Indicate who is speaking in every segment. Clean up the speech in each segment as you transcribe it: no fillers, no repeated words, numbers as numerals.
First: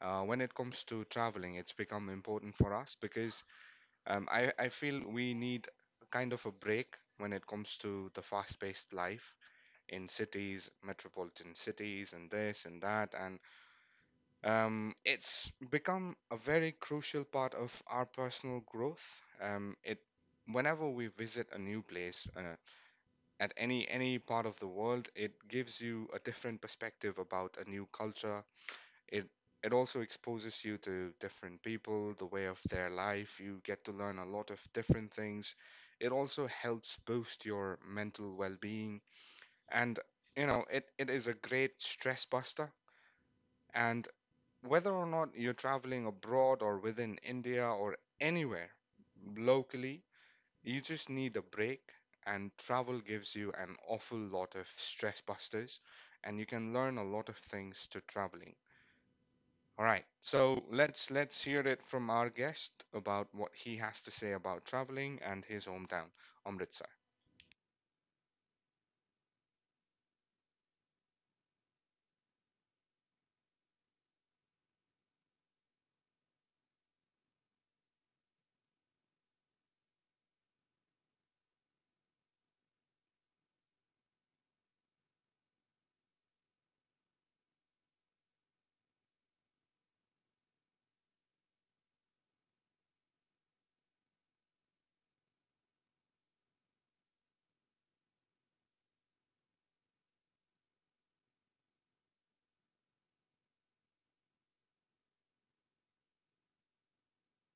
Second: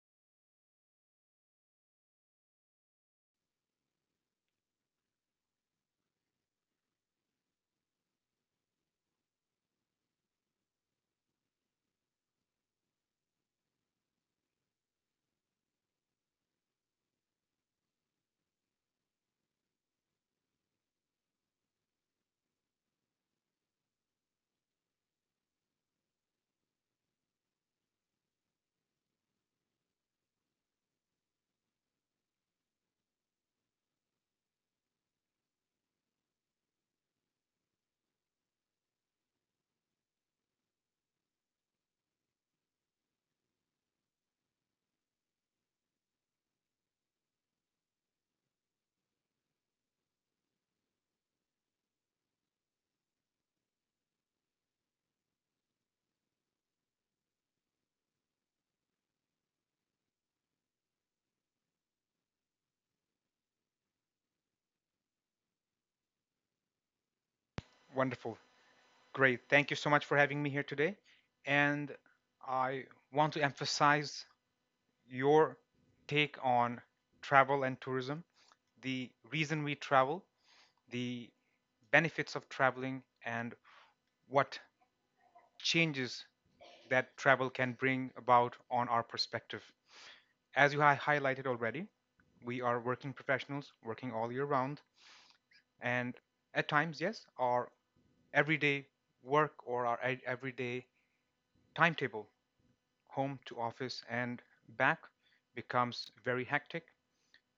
Speaker 1: when it comes to traveling, it's become important for us because I feel we need kind of a break when it comes to the fast paced life in cities, metropolitan cities, and this and that. And it's become a very crucial part of our personal growth. It Whenever we visit a new place at any part of the world, it gives you a different perspective about a new culture. It it also exposes you to different people, the way of their life. You get to learn a lot of different things. It also helps boost your mental well-being, and it is a great stress buster. And whether or not you're traveling abroad or within India or anywhere locally, you just need a break, and travel gives you an awful lot of stress busters, and you can learn a lot of things to traveling. All right. So let's hear it from our guest about what he has to say about traveling and his hometown, Amritsar.
Speaker 2: Wonderful. Great, thank you so much for having me here today. And I want to emphasize your take on travel and tourism, the reason we travel, the benefits of traveling, and what changes that travel can bring about on our perspective. As you highlighted already, we are working professionals, working all year round, and at times, yes, our everyday work or our everyday timetable home to office and back becomes very hectic,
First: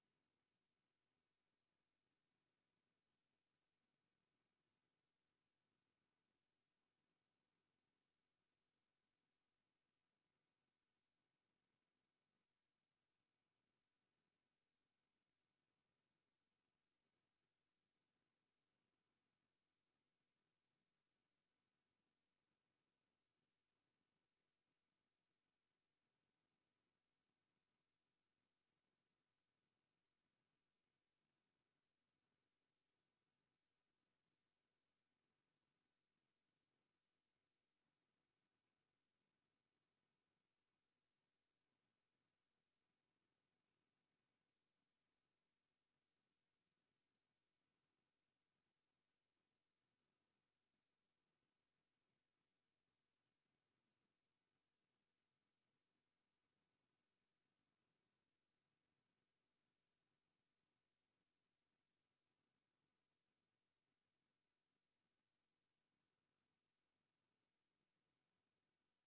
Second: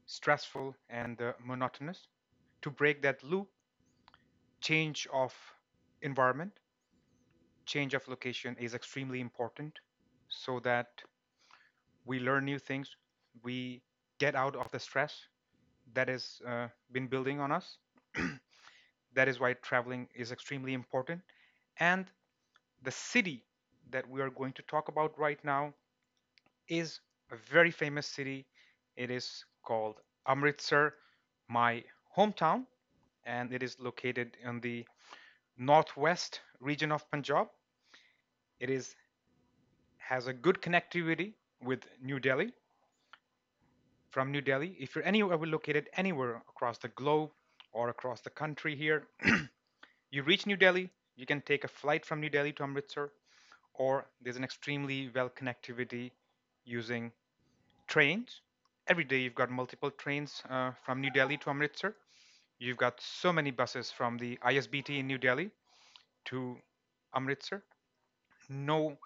Speaker 2: stressful, and monotonous. To break that loop, change of environment, change of location is extremely important so that we learn new things, we get out of the stress that has been building on us. That is why traveling is extremely important. And the city that we are going to talk about right now is a very famous city. It is called Amritsar, my hometown, and it is located in the northwest region of Punjab. It is has a good connectivity with New Delhi. From New Delhi, if you're anywhere located anywhere across the globe or across the country here, you reach New Delhi, you can take a flight from New Delhi to Amritsar, or there's an extremely well connectivity using trains. Every day you've got multiple trains from New Delhi to Amritsar. You've got so many buses from the ISBT in New Delhi to Amritsar. No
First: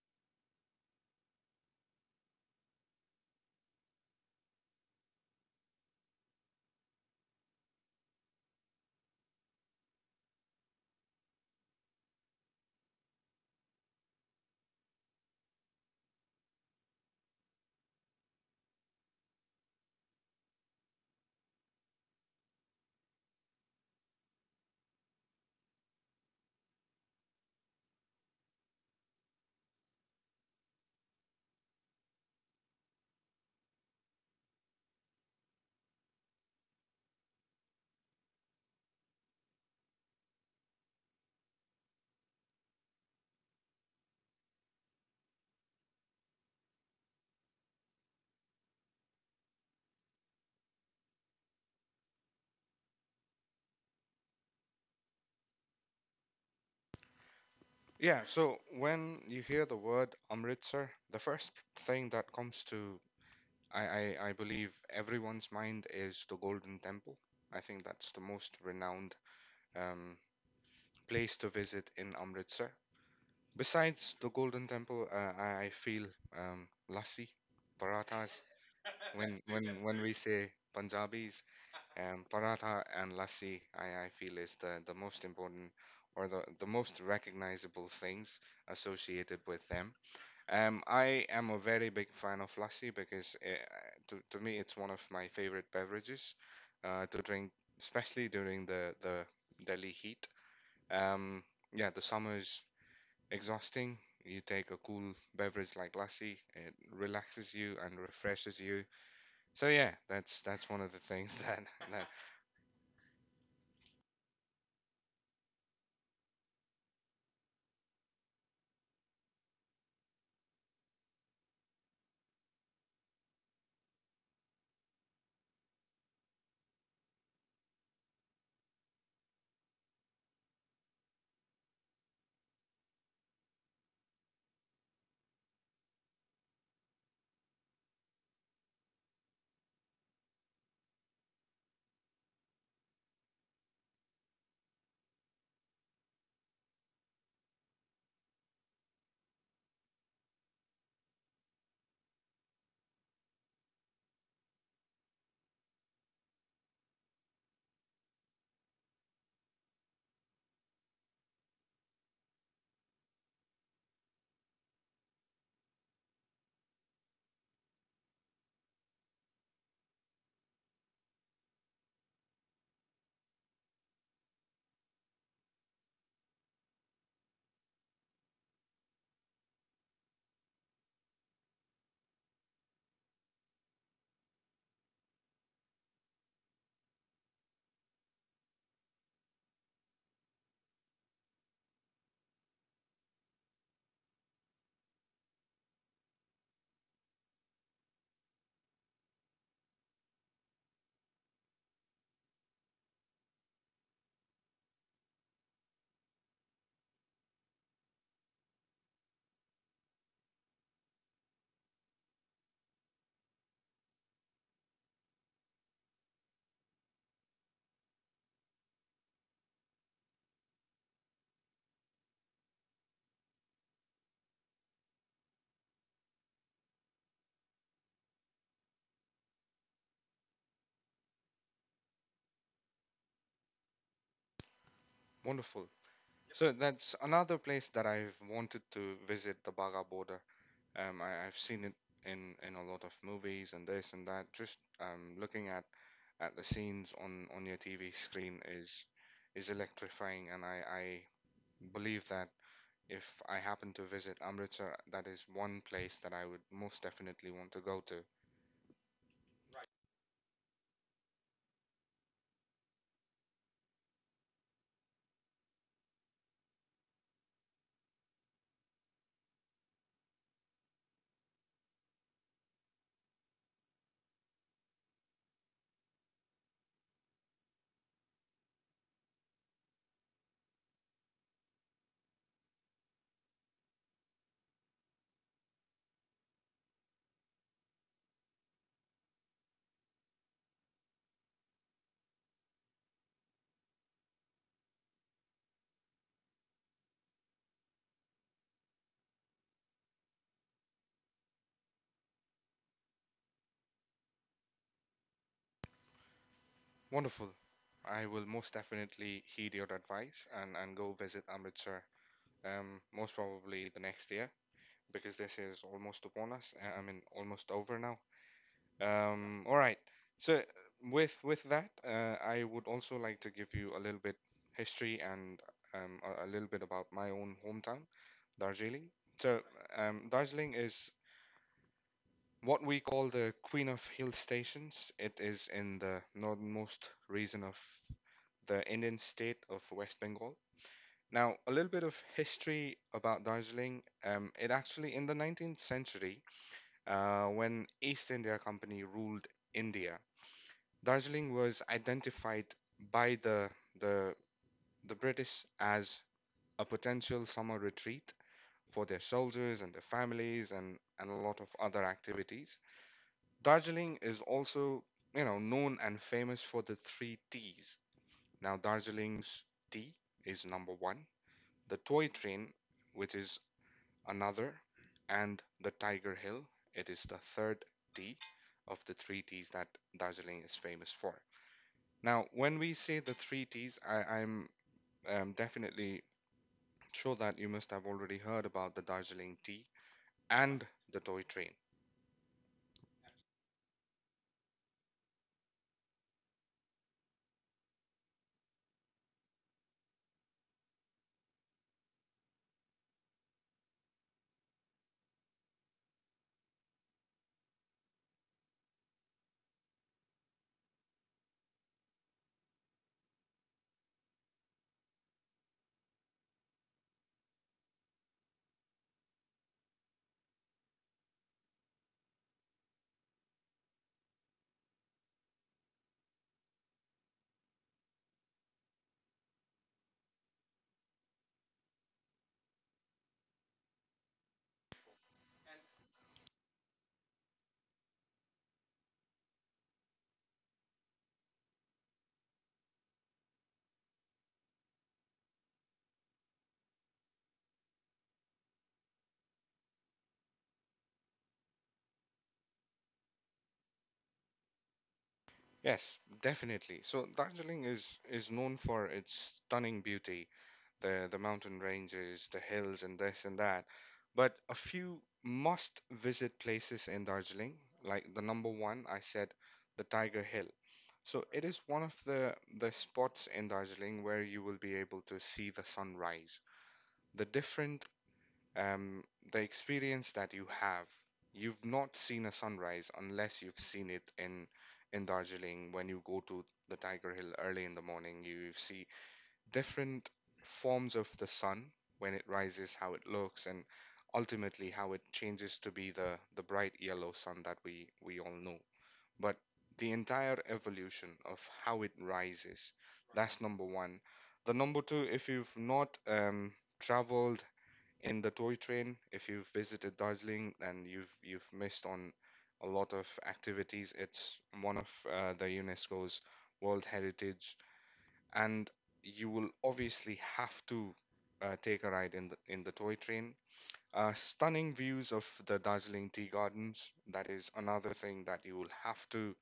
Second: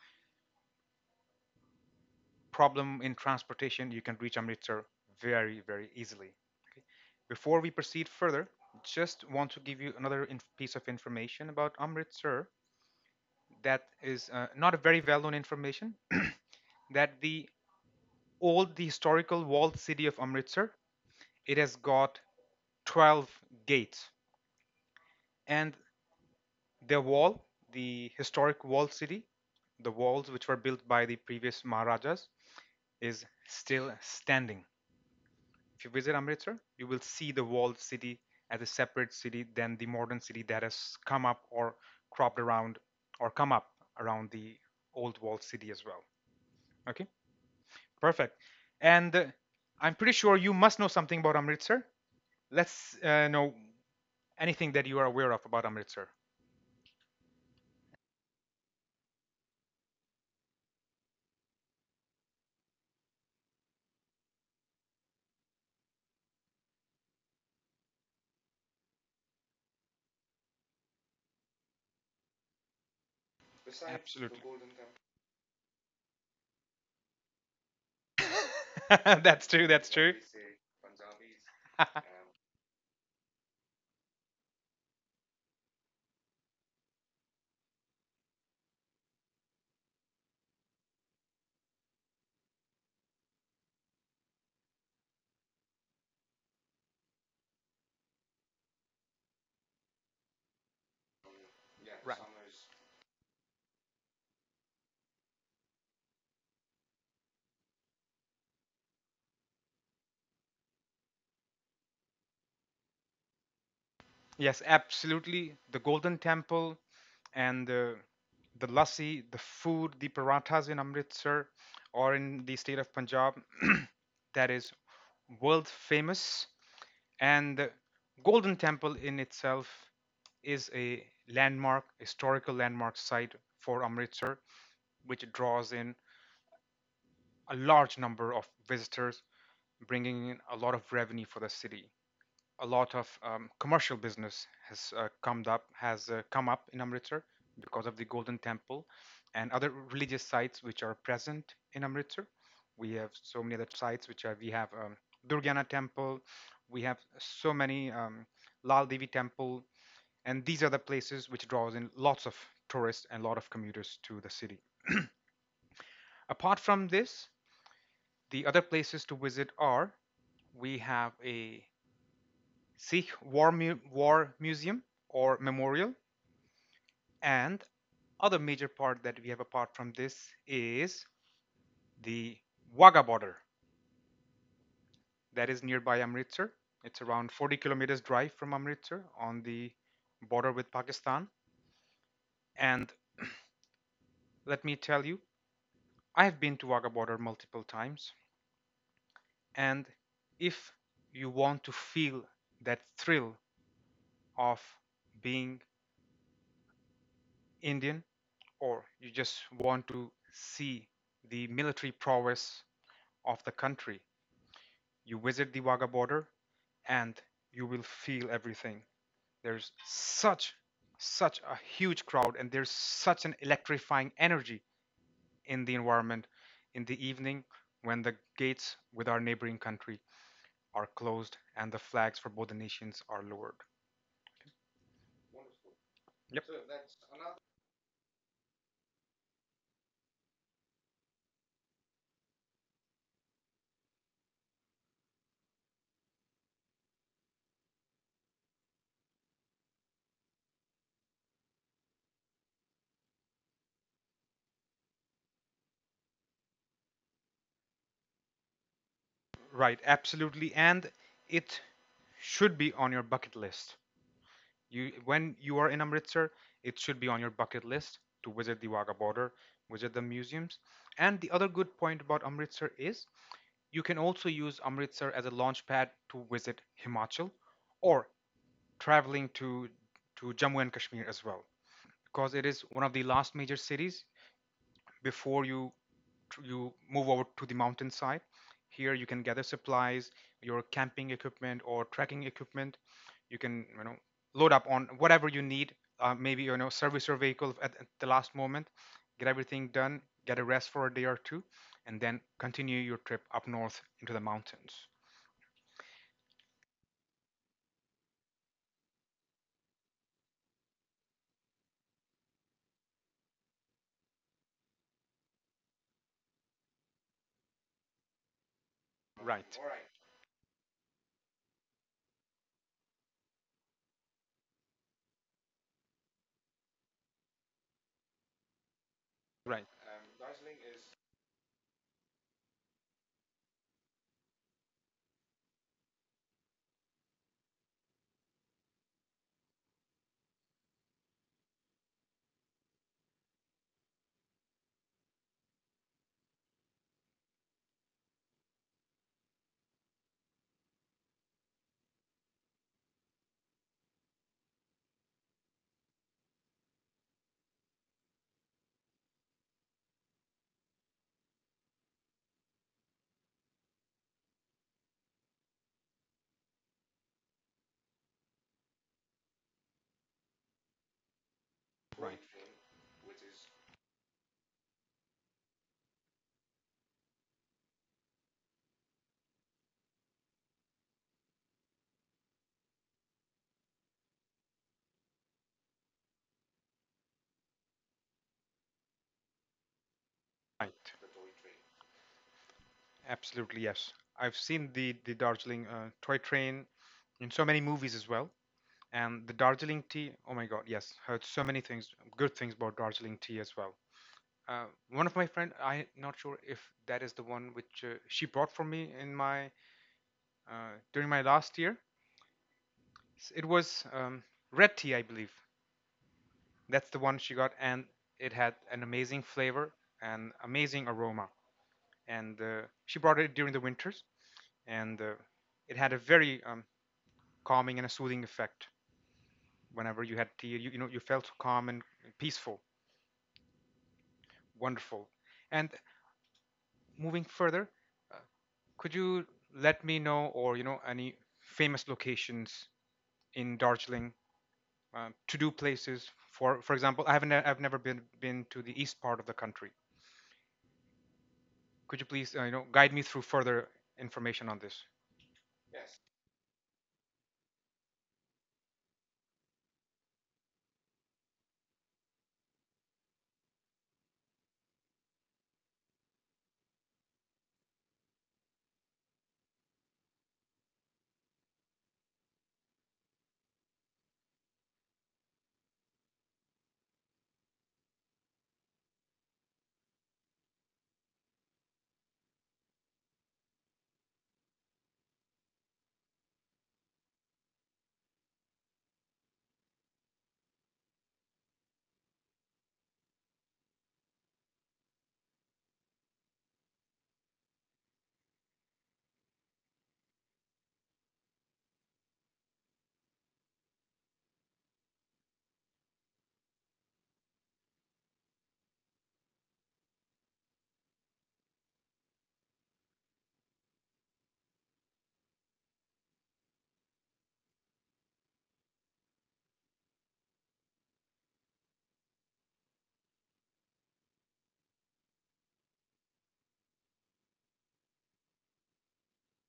Speaker 2: problem in transportation. You can reach Amritsar very, very easily. Okay. Before we proceed further, just want to give you another piece of information about Amritsar that is not a very well-known information. That the old, the historical walled city of Amritsar, it has got 12 gates, and their wall, the historic wall city, the walls which were built by the previous Maharajas, is still standing. If you visit Amritsar, you will see the walled city as a separate city than the modern city that has come up or cropped around or come up around the old walled city as well. Okay, perfect. And I'm pretty sure you must know something about Amritsar. Let's know anything that you are aware of about Amritsar.
Speaker 1: Yeah, so when you hear the word Amritsar, the first thing that comes to I, I believe everyone's mind is the Golden Temple. I think that's the most renowned um, place to visit in Amritsar.
Speaker 2: Besides,
Speaker 1: Besides the
Speaker 2: absolutely, the Golden
Speaker 1: Golden
Speaker 2: Temple.
Speaker 1: Temple, I feel lassi, parathas. When
Speaker 2: That's true,
Speaker 1: when
Speaker 2: that's
Speaker 1: when we
Speaker 2: true.
Speaker 1: say Punjabis, and paratha and lassi, I feel, is the most important, or the most recognizable things associated with them. I am a very big fan of lassi because to me it's one of my favorite beverages to drink, especially during the Delhi heat. Um, yeah, the summer is exhausting. You take a cool beverage like lassi, it relaxes you and refreshes you. So yeah, that's one of the things that
Speaker 2: Yes, absolutely. The Golden Temple and the lassi, the food, the parathas in Amritsar or in the state of Punjab, that is world famous, and the Golden Temple in itself is a landmark, historical landmark site for Amritsar which draws in a large number of visitors, bringing in a lot of revenue for the city. A lot of commercial business has come up in Amritsar because of the Golden Temple and other religious sites which are present in Amritsar. We have so many other sites which are we have Durgana Temple, we have so many Lal Devi Temple, and these are the places which draws in lots of tourists and a lot of commuters to the city. Apart from this, the other places to visit are we have a Sikh War, War Museum or Memorial. And other major part that we have apart from this is the Wagah border that is nearby Amritsar. It's around 40 kilometers drive from Amritsar on the border with Pakistan. And let me tell you, I have been to Wagah border multiple times. And if you want to feel that thrill of being Indian or you just want to see the military prowess of the country, you visit the Wagah border and you will feel everything. There's such such a huge crowd and there's such an electrifying energy in the environment in the evening when the gates with our neighboring country are closed and the flags for both the nations are lowered.
Speaker 1: wonderful.
Speaker 2: Yep. So
Speaker 1: So
Speaker 2: that's
Speaker 1: that's
Speaker 2: another...
Speaker 1: another place that I've wanted to visit, the Baga border. I've seen it in a lot of movies and this and that. Just looking at the scenes on your TV screen is electrifying, and I believe that if I happen to visit Amritsar, that is one place that I would most definitely want to go to.
Speaker 2: Right, absolutely, and it should be on your bucket list. You, when you are in Amritsar, it should be on your bucket list to visit the Wagah border, visit the museums. And the other good point about Amritsar is you can also use Amritsar as a launch pad to visit Himachal or traveling to Jammu and Kashmir as well, because it is one of the last major cities before you move over to the mountainside. Here you can gather supplies, your camping equipment or trekking equipment. You can, you know, load up on whatever you need. Maybe, you know, service your vehicle at the last moment, get everything done, get a rest for a day or two, and then continue your trip up north into the mountains.
Speaker 1: Wonderful. I will most definitely heed your advice and go visit Amritsar. Most probably the next year, because this is almost upon us. I mean, almost over now.
Speaker 2: Right,
Speaker 1: All right. So with that, I would also like to give you a little bit history and a little bit about my own hometown, Darjeeling. So
Speaker 2: right,
Speaker 1: Darjeeling is what we call the Queen of Hill Stations. It is in the northernmost region of the Indian state of West Bengal. Now, a little bit of history about Darjeeling. It actually, in the 19th century, when East India Company ruled India, Darjeeling was identified by the, the British as a potential summer retreat for their soldiers and their families, and a lot of other activities. Darjeeling is also, you know, known and famous for the three T's. Now, Darjeeling's tea is number one. The toy
Speaker 2: right,
Speaker 1: train, which is another, and the Tiger Hill. It is the third T of the three T's that Darjeeling is famous for. Now, when we say the three T's, I'm definitely sure that you must have already heard about the Darjeeling tea and
Speaker 2: right.
Speaker 1: the toy train.
Speaker 2: Absolutely, yes. I've seen the Darjeeling toy train in so many movies as well, and the Darjeeling tea. Oh my God, yes, heard so many things, good things about Darjeeling tea as well. Uh, One of my friend, I'm not sure if that is the one which she bought for me in my during my last year. It was red tea, I believe. That's the one she got, and it had an amazing flavor and amazing aroma. And she brought it during the winters, and it had a very calming and a soothing effect. Whenever you had tea, you know, you felt calm and peaceful. Wonderful. And moving further, uh, could you let me know or you know any famous locations in Darjeeling, to-do places for example, I've never been to the east part of the country. Could you please, you know, guide me through further information on this?
Speaker 1: Yes, definitely. So Darjeeling is known for its stunning beauty, the mountain ranges, the hills, and this and that. But a few must visit places in Darjeeling, like the number one, I said, the Tiger Hill. So it is one of the spots in Darjeeling where you will be able to see the sunrise. The different um, the experience that you have, you've not seen a sunrise unless you've seen it in Darjeeling when you go to the Tiger Hill early in the morning. You see different forms of the sun when it rises, how it looks, and ultimately how it changes to be the bright yellow sun that we all know. But the entire evolution of how it rises, that's number one. The number two, if you've not traveled in the toy train, if you've visited Darjeeling and you've missed on a lot of activities, it's one of the UNESCO's World Heritage, and you will obviously have to take a ride in the toy train. Stunning views of the Darjeeling Tea Gardens. That is another thing that you will have to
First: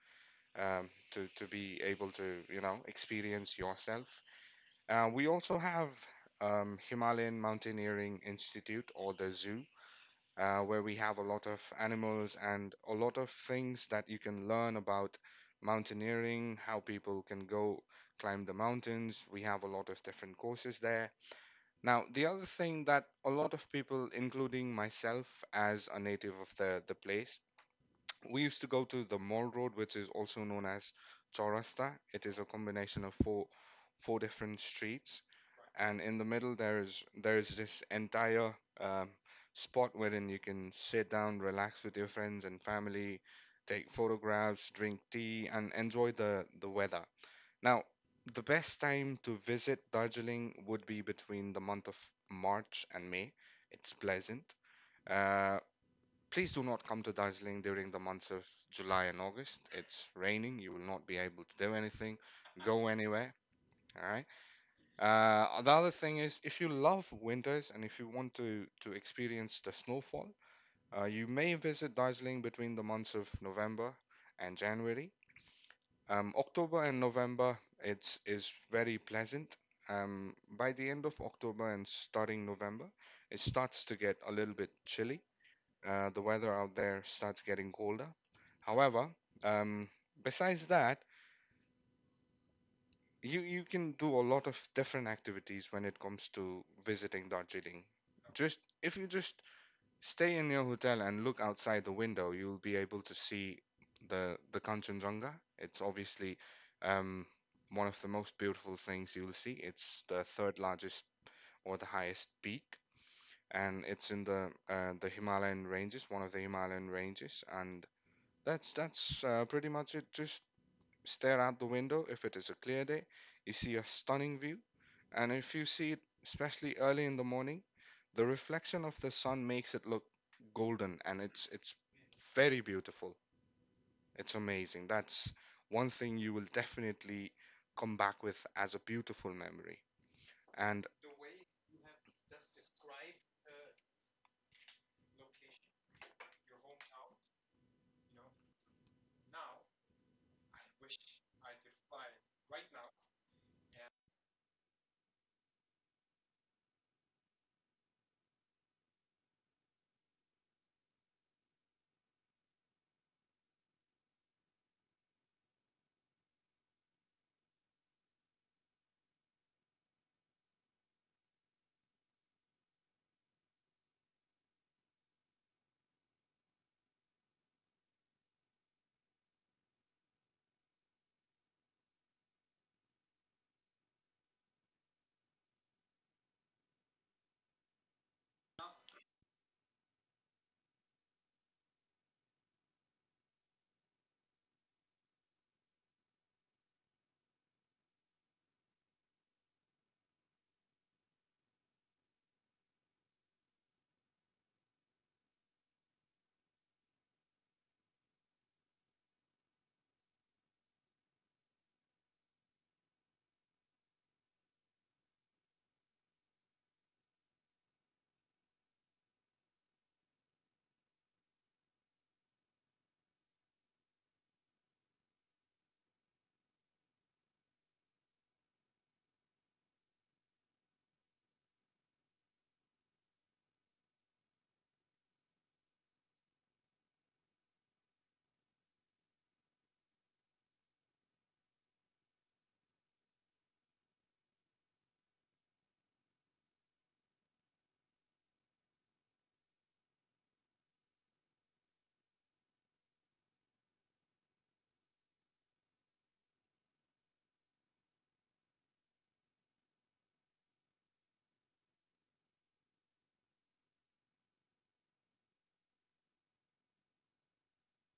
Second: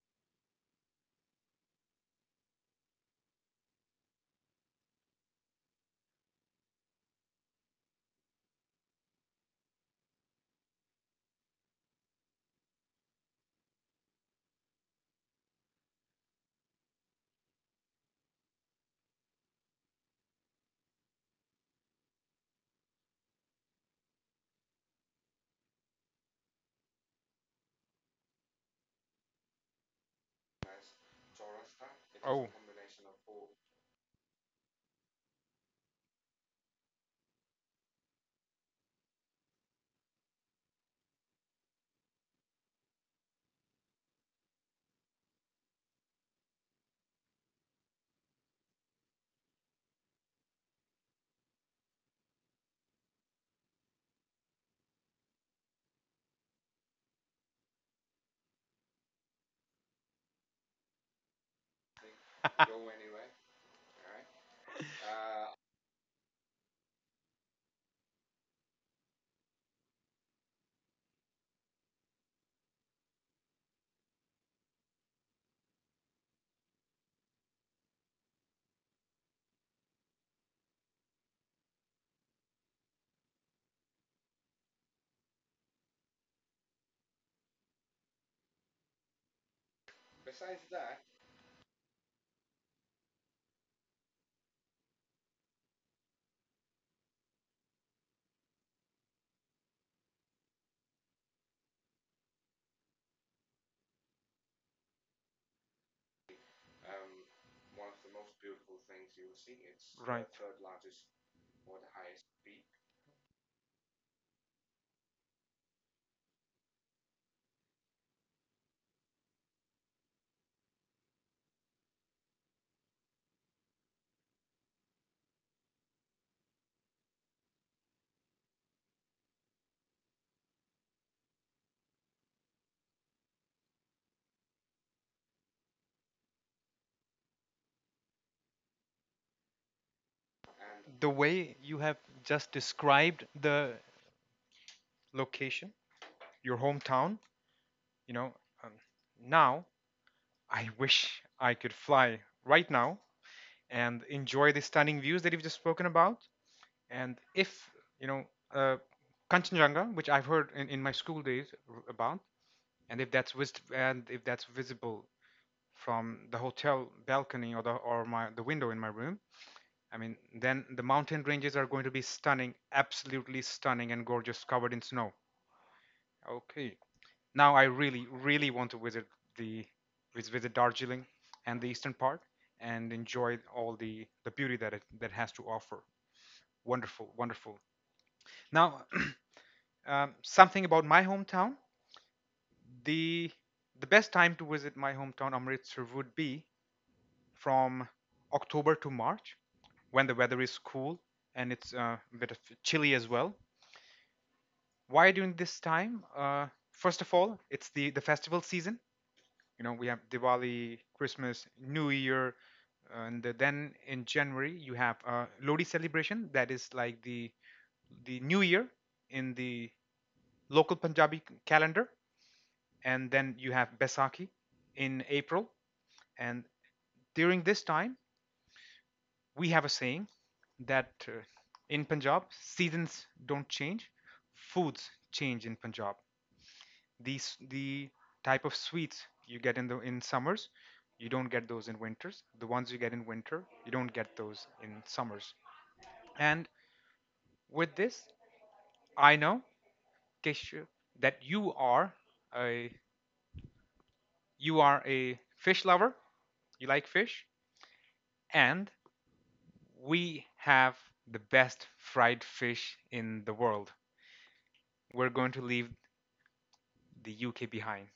Speaker 1: to be able to, you know, experience yourself. We also have Himalayan Mountaineering Institute or the zoo where we have a lot of animals and a lot of things that you can learn about mountaineering, how people can go climb the mountains. We have a lot of different courses there. Now, the other thing that a lot of people, including myself as a native of the place, we used to go to the Mall Road, which is also known as Chaurasta. It is a
Speaker 2: Oh.
Speaker 1: combination of four different streets, and in the middle there is this entire um, spot wherein you can sit down, relax with your friends and family, take photographs, drink tea, and enjoy the weather. Now, the best time to visit Darjeeling would be between the month of March and May. It's pleasant. Uh, please do not come to Darjeeling during the months of July and August. It's raining. You will not be able to do anything, go anywhere. All right. The other thing is, if you love winters and if you want to experience the snowfall, you may visit Darjeeling between the months of November and January. October and November, it's is very pleasant. By the end of October and starting November, it starts to get a little bit chilly. The weather out there starts getting colder. However, um, besides that, you can do a lot of different activities when it comes to visiting Darjeeling. Just if you just stay in your hotel and look outside the window, you'll be able to see the Kanchenjunga. It's obviously um, one of the most beautiful things you'll see. It's the
Speaker 2: Right.
Speaker 1: third largest or the highest peak, and it's in the the Himalayan ranges, one of the Himalayan ranges, and that's pretty much it. Just stare out the window if it is a clear day. You see a stunning view, and if you see it, especially early in the morning, the reflection of the sun makes it look golden, and it's very beautiful. It's amazing. That's one thing you will definitely come back with as a beautiful memory. And
Speaker 2: The way you have just described the location, your hometown, you know, um, now I wish I could fly right now and enjoy the stunning views that you've just spoken about. And if, you know, uh, Kanchenjunga, which I've heard in my school days about, and if that's vis- and if that's visible from the hotel balcony or the window in my room, I mean, then the mountain ranges are going to be stunning, absolutely stunning and gorgeous, covered in snow. Okay, now I really, really want to visit the visit Darjeeling and the eastern part and enjoy all the beauty that it that has to offer. Wonderful, wonderful. Now, something about my hometown. The the best time to visit my hometown Amritsar would be from October to March when the weather is cool and it's a bit of chilly as well. Why during this time? First of all, it's the festival season. You know, we have Diwali, Christmas, New Year, and then in January you have Lodi celebration. That is like the New Year in the local Punjabi calendar, and then you have Baisakhi in April. And during this time, we have a saying that in Punjab, seasons don't change, foods change in Punjab. These the type of sweets you get in the in summers you don't get those in winters, the ones you get in winter you don't get those in summers. And with this, I know, Keshu, that a you are a fish lover, you like fish, and we have the best fried fish in the world. We're going to leave the UK behind.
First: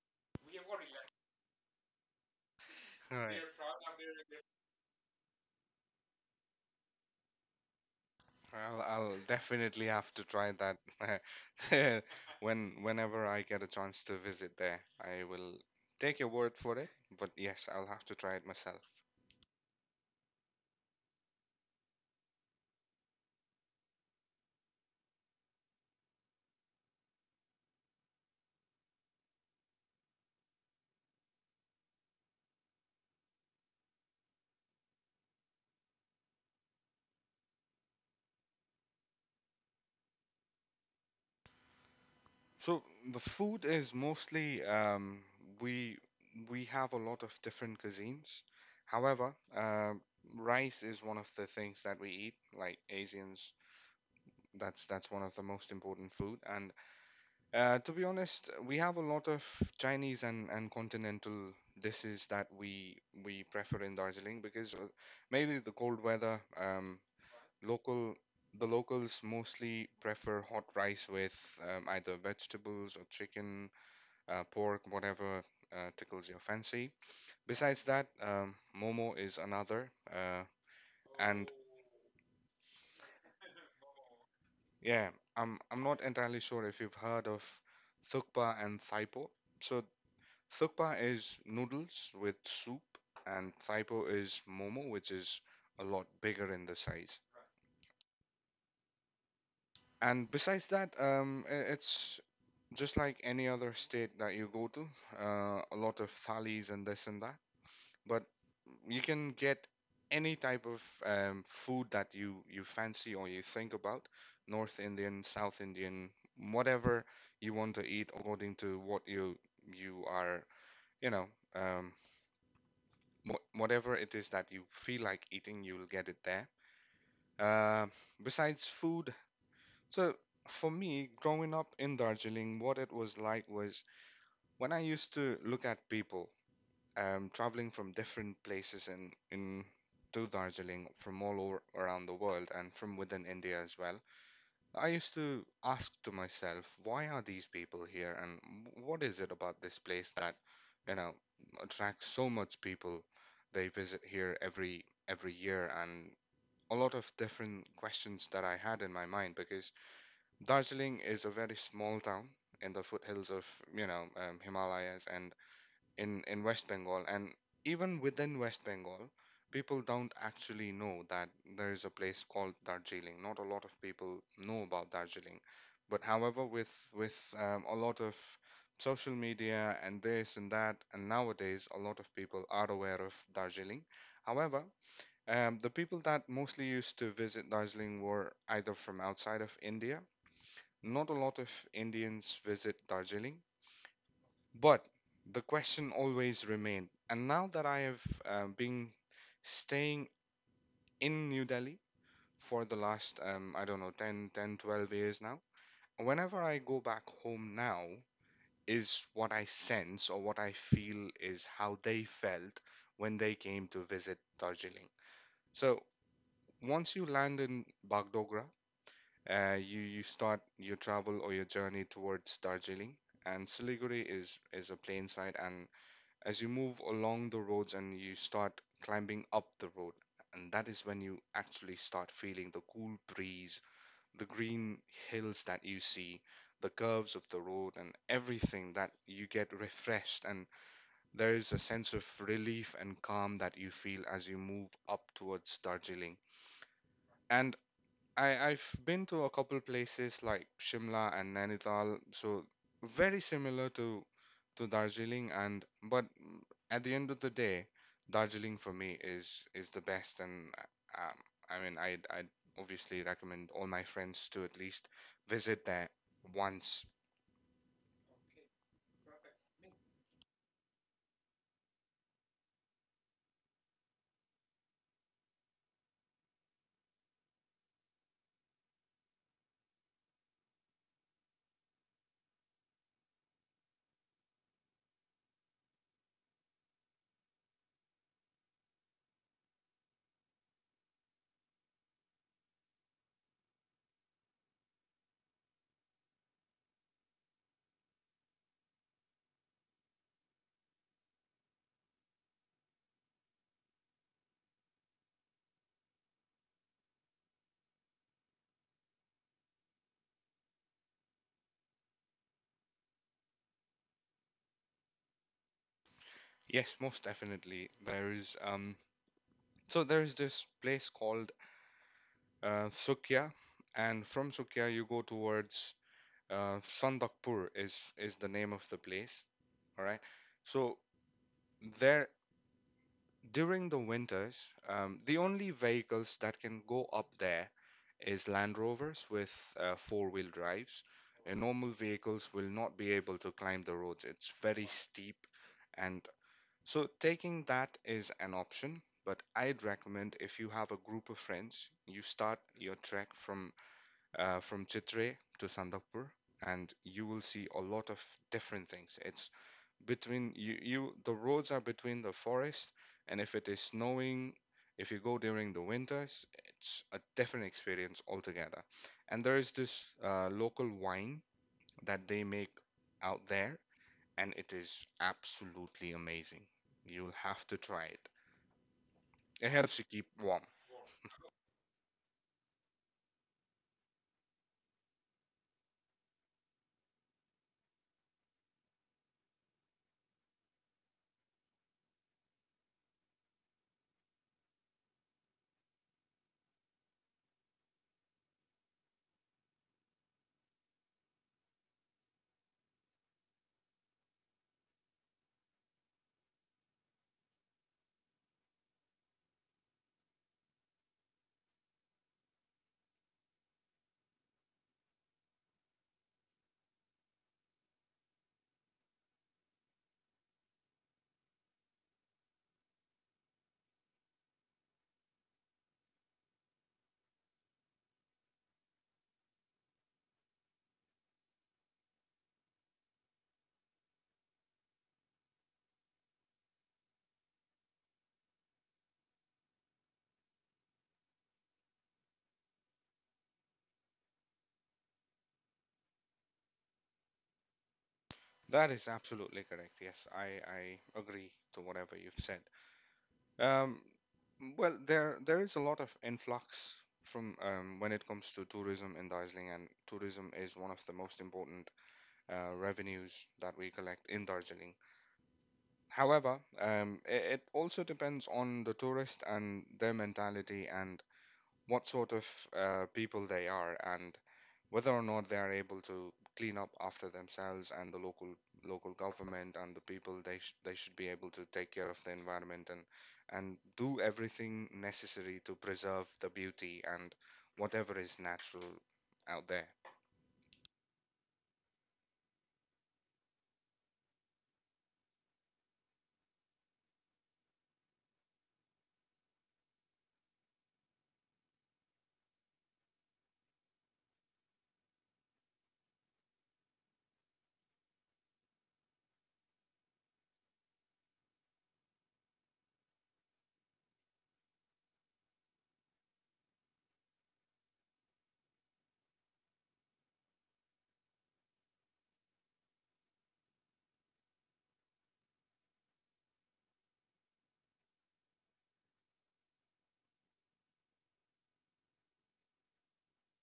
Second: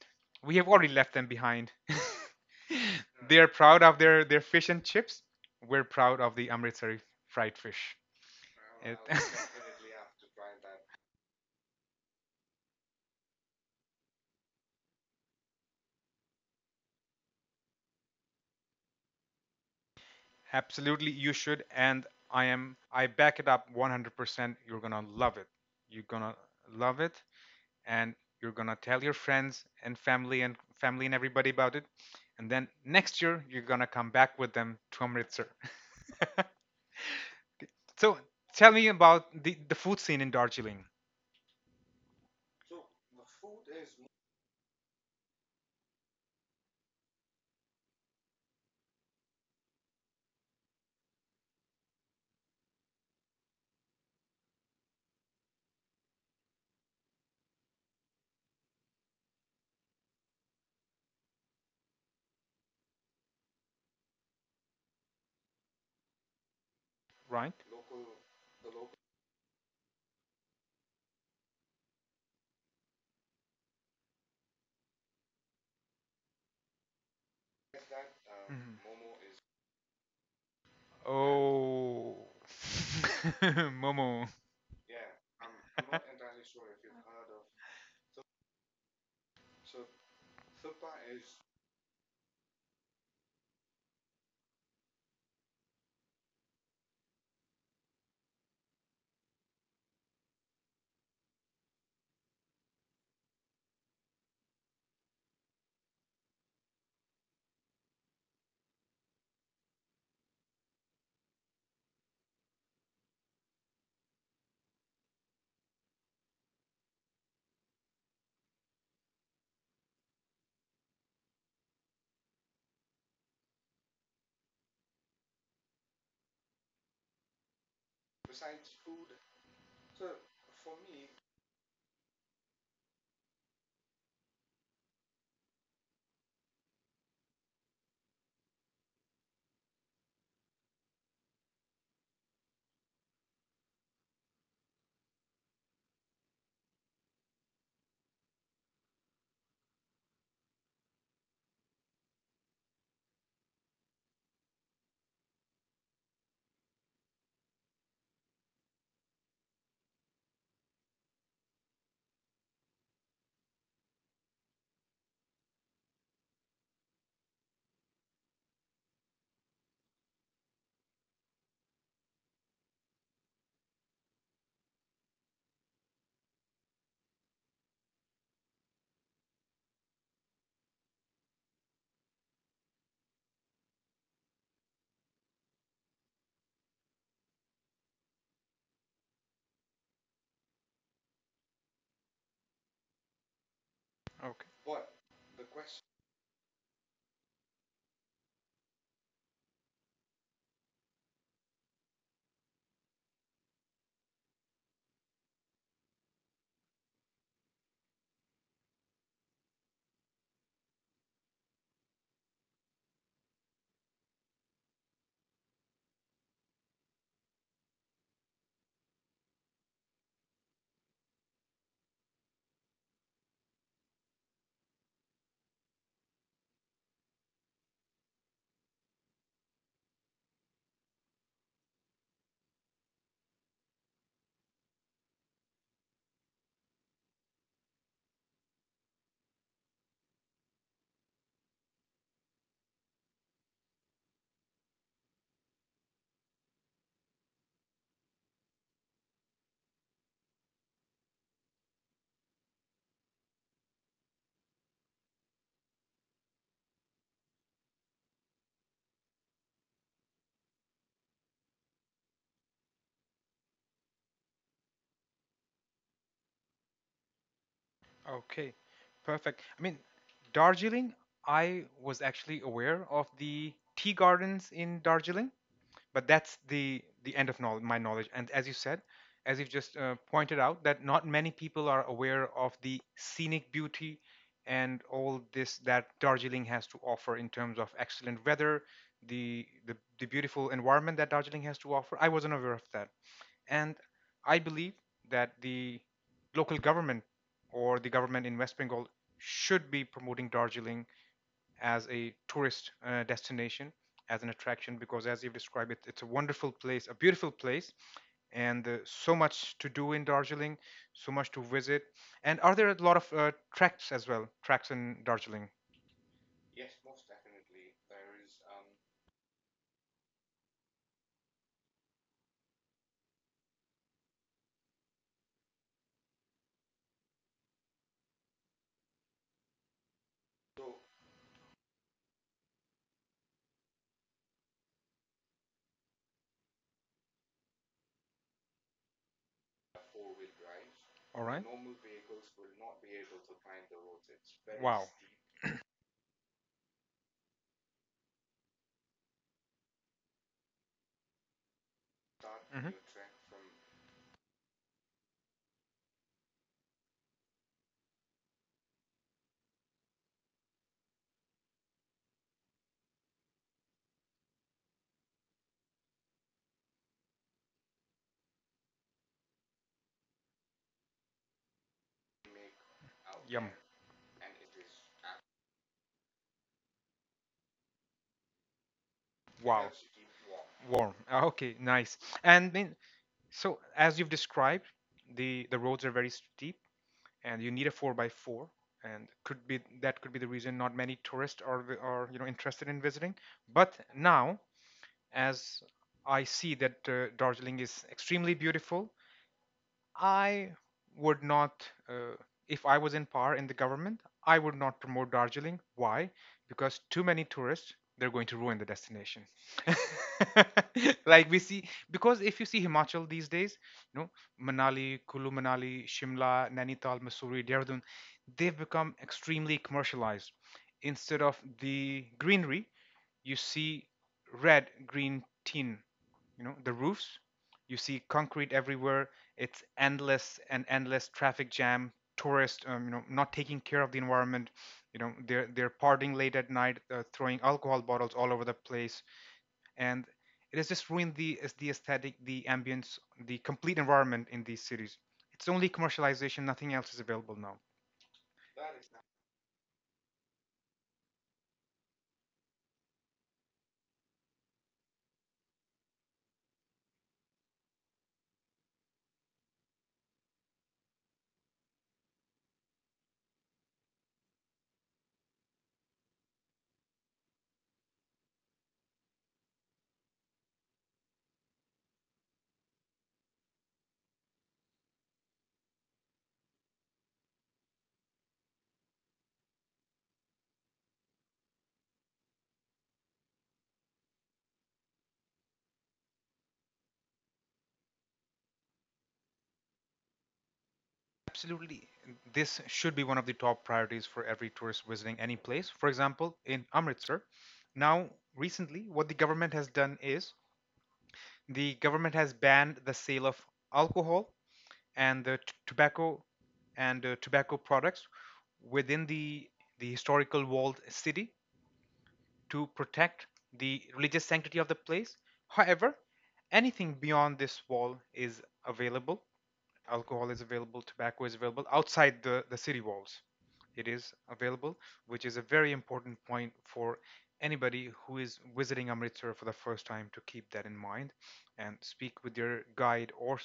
Speaker 2: We have already left them behind.
Speaker 1: right.
Speaker 2: They are proud of their fish and chips. We're proud of the Amritsari fried fish.
Speaker 1: I'll
Speaker 2: Well, it- I would
Speaker 1: I'll definitely
Speaker 2: definitely
Speaker 1: have
Speaker 2: have
Speaker 1: to
Speaker 2: to try
Speaker 1: try that
Speaker 2: that.
Speaker 1: when whenever I get a chance to visit there. I will take your word for it, but yes, I'll have to try it myself.
Speaker 2: Absolutely, you should. And I am, I back it up 100%. You're gonna love it. You're gonna love it, and you're gonna tell your friends and family and everybody about it. And then next year, you're gonna come back with them to Amritsar. So tell me about the food scene in Darjeeling.
Speaker 1: So the food is mostly we we have a lot of different cuisines. However, rice is one of the things that we eat, like Asians. That's one of the most important food, and to be honest, we have a lot of Chinese and, continental dishes that we prefer in Darjeeling because maybe the cold weather,
Speaker 2: Right?
Speaker 1: local the locals mostly prefer hot rice with either vegetables or chicken, pork, whatever tickles your fancy. Besides that,
Speaker 2: Mhm.
Speaker 1: momo is another, and
Speaker 2: Oh. Momo.
Speaker 1: yeah, I'm not entirely sure if you've heard of thukpa and thaipo. So thukpa is noodles with soup, and thaipo is momo, which is a lot bigger in the size. And besides that, it's just like any other state that you go to, a lot of thalis and this and that. But you can get any type of food that you, fancy or you think about, North Indian, South Indian, whatever you want to eat according to what you are, you know, um, whatever it is that you feel like eating, you'll get it there. Uh, Besides food, so for me, growing up in Darjeeling, what it was like was when I used to look at people traveling from different places in to Darjeeling from all over around the world and from within India as well. I used to ask to myself, why are these people here and what is it about this place that, you know, attracts so much people? They visit here every year, and a lot of different questions that I had in my mind, because Darjeeling is a very small town in the foothills of, Himalayas, and in West Bengal, and even within West Bengal, people don't actually know that there is a place called Darjeeling. Not a lot of people know about Darjeeling, but however, with a lot of social media and this and that, and nowadays a lot of people are aware of Darjeeling. However, the people that mostly used to visit Darjeeling were either from outside of India. Not a lot of Indians visit Darjeeling,
Speaker 2: Okay,
Speaker 1: but the question always remained. And now that I have been staying in New Delhi for the last, I don't know, 12 years now, whenever I go back home now, is what I sense or what I feel is how they felt when they came to visit Darjeeling. So once you land in Bagdogra, you, start your travel or your journey towards Darjeeling. And Siliguri is a plain side, and as you move along the roads and you start climbing up the road, and that is when you actually start feeling the cool breeze, the green hills that you see, the curves of the road, and everything, that you get refreshed, and there is a sense of relief and calm that you feel as you move up towards Darjeeling. And I've been to a couple places like Shimla and Nainital, so very similar to Darjeeling, and but at the end of the day, Darjeeling for me is the best. And I mean, I'd obviously recommend all my friends to at least visit there once.
Speaker 2: okay, perfect. I mean, Darjeeling. I was actually aware of the tea gardens in Darjeeling, but that's the end of my knowledge, and as you said, as you've just pointed out that not many people are aware of the scenic beauty and all this that Darjeeling has to offer in terms of excellent weather, the beautiful environment that Darjeeling has to offer, I wasn't aware of that. And I believe that the local government or the government in West Bengal should be promoting Darjeeling as a tourist destination, as an attraction, because as you've described it, it's a wonderful place, a beautiful place, and so much to do in Darjeeling, so much to visit. And are there a lot of tracks as well, tracks in Darjeeling?
Speaker 1: Yes, most definitely. There is so there is this place called Sukya, and from Sukya you go towards Sandakpur. Is the name of the place. All right. So there, during the winters, the only vehicles that can go up there is Land Rovers with four-wheel drives.
Speaker 2: All right.
Speaker 1: And normal
Speaker 2: Normal vehicles
Speaker 1: vehicles
Speaker 2: will
Speaker 1: will
Speaker 2: not
Speaker 1: not be
Speaker 2: be able
Speaker 1: able to
Speaker 2: to
Speaker 1: climb
Speaker 2: climb
Speaker 1: the
Speaker 2: the
Speaker 1: roads.
Speaker 2: roads.
Speaker 1: It's
Speaker 2: It's very
Speaker 1: very
Speaker 2: Wow. steep,
Speaker 1: steep, and so taking that is an option. But I'd recommend if you have a group of friends, you start
Speaker 2: start Mhm.
Speaker 1: your
Speaker 2: your
Speaker 1: trek
Speaker 2: track from
Speaker 1: from Chitre to Sandakpur, and you will see a lot of different things. It's between you, you the roads are between the forest, and if it is snowing, if you go during the winters, it's a different experience altogether. And there is this local wine that they make out
Speaker 2: out Yum. There.
Speaker 1: there, and it is absolutely amazing. You'll have to try it.
Speaker 2: It
Speaker 1: It
Speaker 2: Wow.
Speaker 1: helps
Speaker 2: helps
Speaker 1: you
Speaker 2: you keep
Speaker 1: keep warm.
Speaker 2: Warm. Warm. Ah, okay, nice. And then, so as you've described, the roads are very steep, and you need a 4 by 4, and could be that could be the reason not many tourists are you know interested in visiting. But now, as I see that Darjeeling is extremely beautiful, I would not, if I was in power in the government, I would not promote Darjeeling. Why? Because too many tourists, they're going to ruin the destination. Like we see, because if you see Himachal these days, you know, Manali, Kulu Manali, Shimla, Nainital, Mussoorie, Dehradun, they've become extremely commercialized. Instead of the greenery, you see red green tin, you know, the roofs, you see concrete everywhere. It's endless and endless traffic jam, tourists you know, not taking care of the environment. You know, they're partying late at night, throwing alcohol bottles all over the place. And it has just ruined the, is the aesthetic, the ambience, the complete environment in these cities. It's only commercialization, nothing else is available now.
Speaker 1: That is absolutely correct. Yes, I agree to whatever you've said. Um, well, there is a lot of influx from, when it comes to tourism in Darjeeling, and tourism is one of the most important revenues that we collect in Darjeeling. However, it, it also depends on the tourist and their mentality, and what sort of people they are, and whether or not they are able to clean up after themselves. And the local government and the people, they should be able to take care of the environment, and do everything necessary to preserve the beauty and whatever is natural out there.
Speaker 2: Absolutely. This should be one of the top priorities for every tourist visiting any place. For example, in Amritsar, now recently, what the government has done is the government has banned the sale of alcohol and the tobacco and tobacco products within the historical walled city, to protect the religious sanctity of the place. However, anything beyond this wall is available. Alcohol is available, tobacco is available outside the city walls. It is available, which is a very important point for anybody who is visiting Amritsar for the first time to keep that in mind, and speak with your guide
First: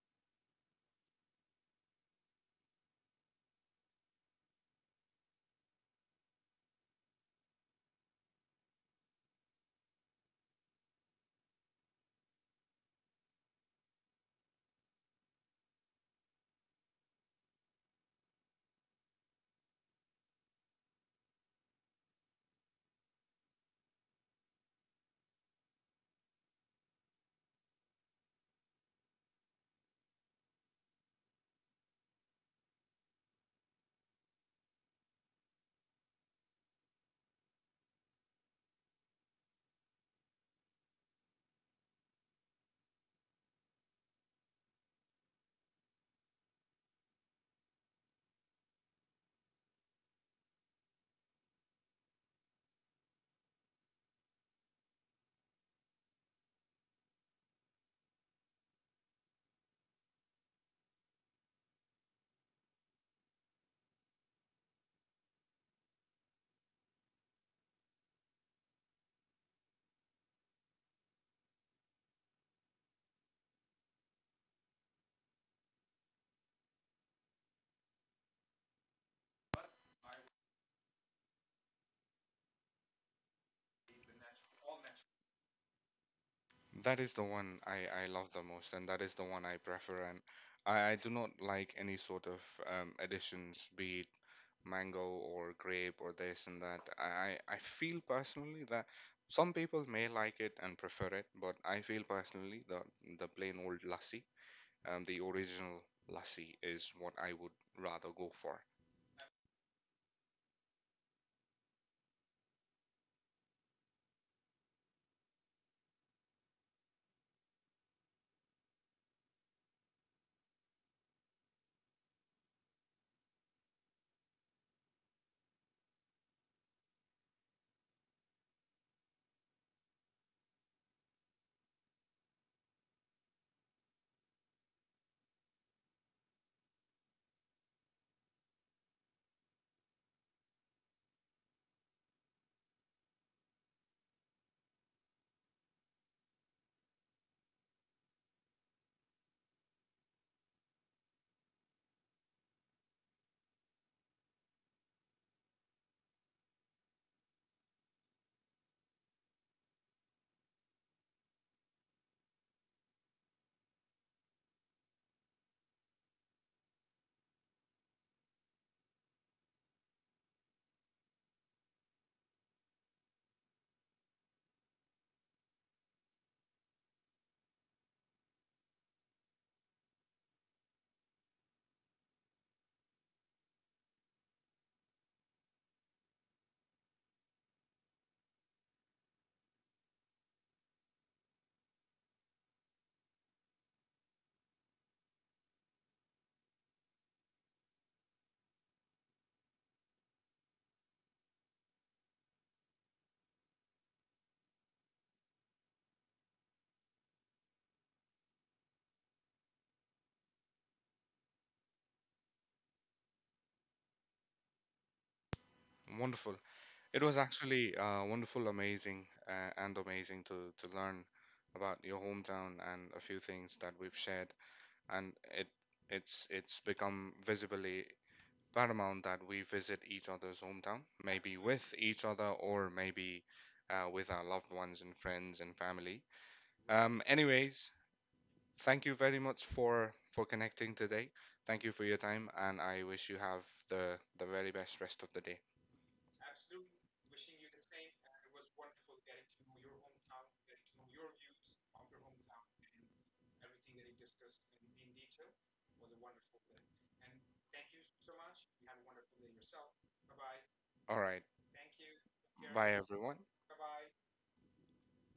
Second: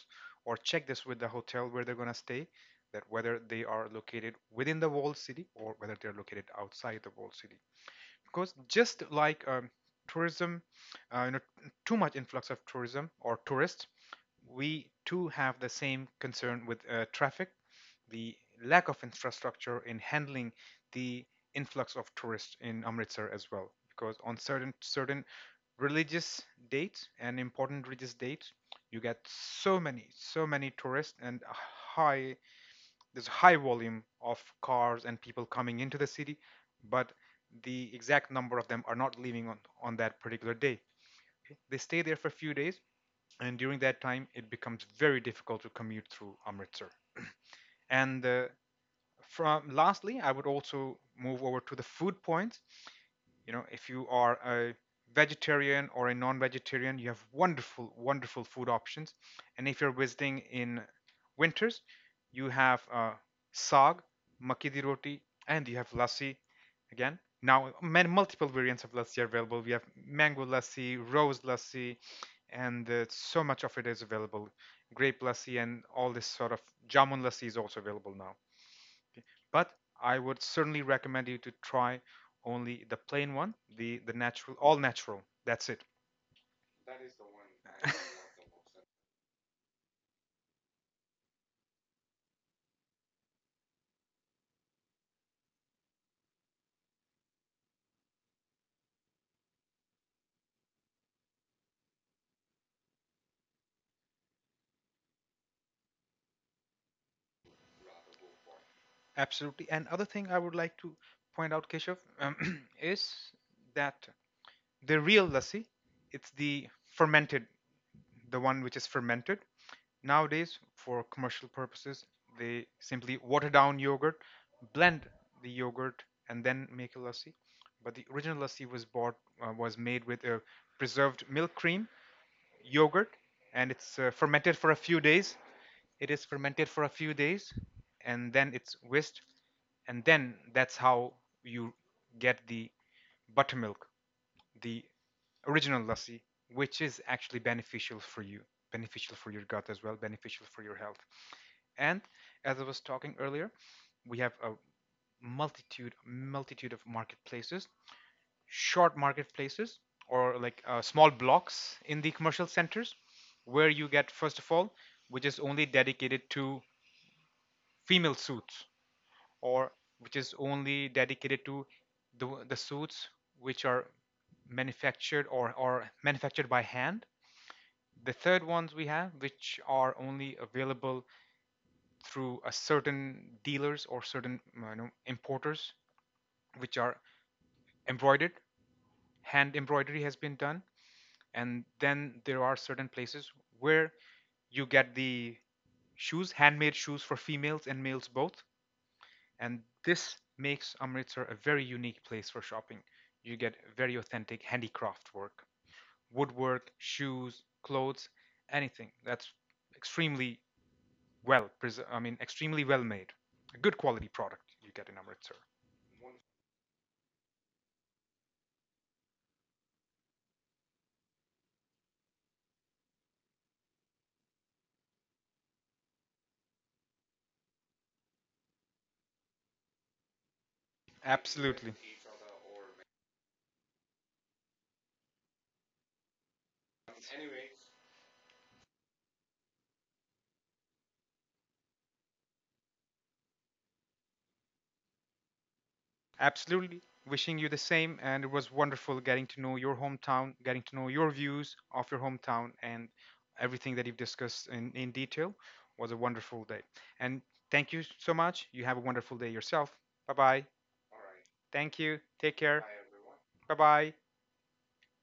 Speaker 2: or check this with the hotel where they're going to stay, that whether they are located within the walled city or whether they're located outside the walled city. Because just like tourism, you know, too much influx of tourism or tourists, we too have the same concern with traffic, the lack of infrastructure in handling the influx of tourists in Amritsar as well. Because on certain religious dates and important religious dates, you get so many tourists, and high, there's high volume of cars and people coming into the city, but the exact number of them are not leaving on that particular day. They stay there for a few days, and during that time it becomes very difficult to commute through Amritsar. And from lastly, I would also move over to the food points. You know, if you are a vegetarian or a non-vegetarian, you have wonderful, wonderful food options. And if you're visiting in winters, you have saag, makki di roti, and you have lassi. Again, now many multiple variants of lassi are available. We have mango lassi, rose lassi, and so much of it is available. Grape lassi and all this sort of jamun lassi is also available now, but I would certainly recommend you to try only the plain one, the natural, all natural. That's it.
Speaker 1: That
Speaker 2: That
Speaker 1: is
Speaker 2: is
Speaker 1: the
Speaker 2: the one.
Speaker 1: one
Speaker 2: I love
Speaker 1: I love the
Speaker 2: the
Speaker 1: most, and
Speaker 2: most.
Speaker 1: that is the one I prefer. And I do not like any sort of additions, be it mango or grape or this and that. I feel personally that some people may like it and prefer it, but I feel personally the plain old lassi, the original lassi is what I would rather go for.
Speaker 2: Absolutely. And other thing I would like to point out, Keshav, is that the real lassi, it's the fermented, the one which is fermented. Nowadays, for commercial purposes, they simply water down yogurt, blend the yogurt, and then make a lassi. But the original lassi was bought, was made with a preserved milk cream, yogurt, and it's fermented for a few days. It is fermented for a few days, and then it's whisked, and then that's how you get the buttermilk, the original lassi, which is actually beneficial for you, beneficial for your gut as well, beneficial for your health. And as I was talking earlier, we have a multitude of marketplaces, short marketplaces, or like small blocks in the commercial centers, where you get first of all, which is only dedicated to female suits, or which is only dedicated to the suits which are manufactured or manufactured by hand. The third ones we have, which are only available through a certain dealers or certain you know, importers, which are embroidered, hand embroidery has been done. And then there are certain places where you get the shoes, handmade shoes for females and males both. And this makes Amritsar a very unique place for shopping. You get very authentic handicraft work, woodwork, shoes, clothes, anything that's extremely, well, I mean extremely well made. A good quality product you get in Amritsar.
Speaker 1: Wonderful. It was actually wonderful, amazing, and amazing to learn about your hometown and a few things that we've shared. And it's become visibly paramount that we visit each other's hometown, maybe with
Speaker 2: Absolutely.
Speaker 1: each other or maybe with our loved ones and friends and family. Anyways, thank you very much for connecting today. Thank you for your time, and I wish you have the very best rest of the day.
Speaker 2: Absolutely. Wishing you the same. And it was wonderful getting to know your hometown, getting to know your views of your hometown, and everything that you've discussed in detail was a wonderful day. And thank you so much. You have a wonderful day yourself. Bye bye.
Speaker 1: All right,
Speaker 2: Thank you. Take care.
Speaker 1: bye everyone.
Speaker 2: Bye bye.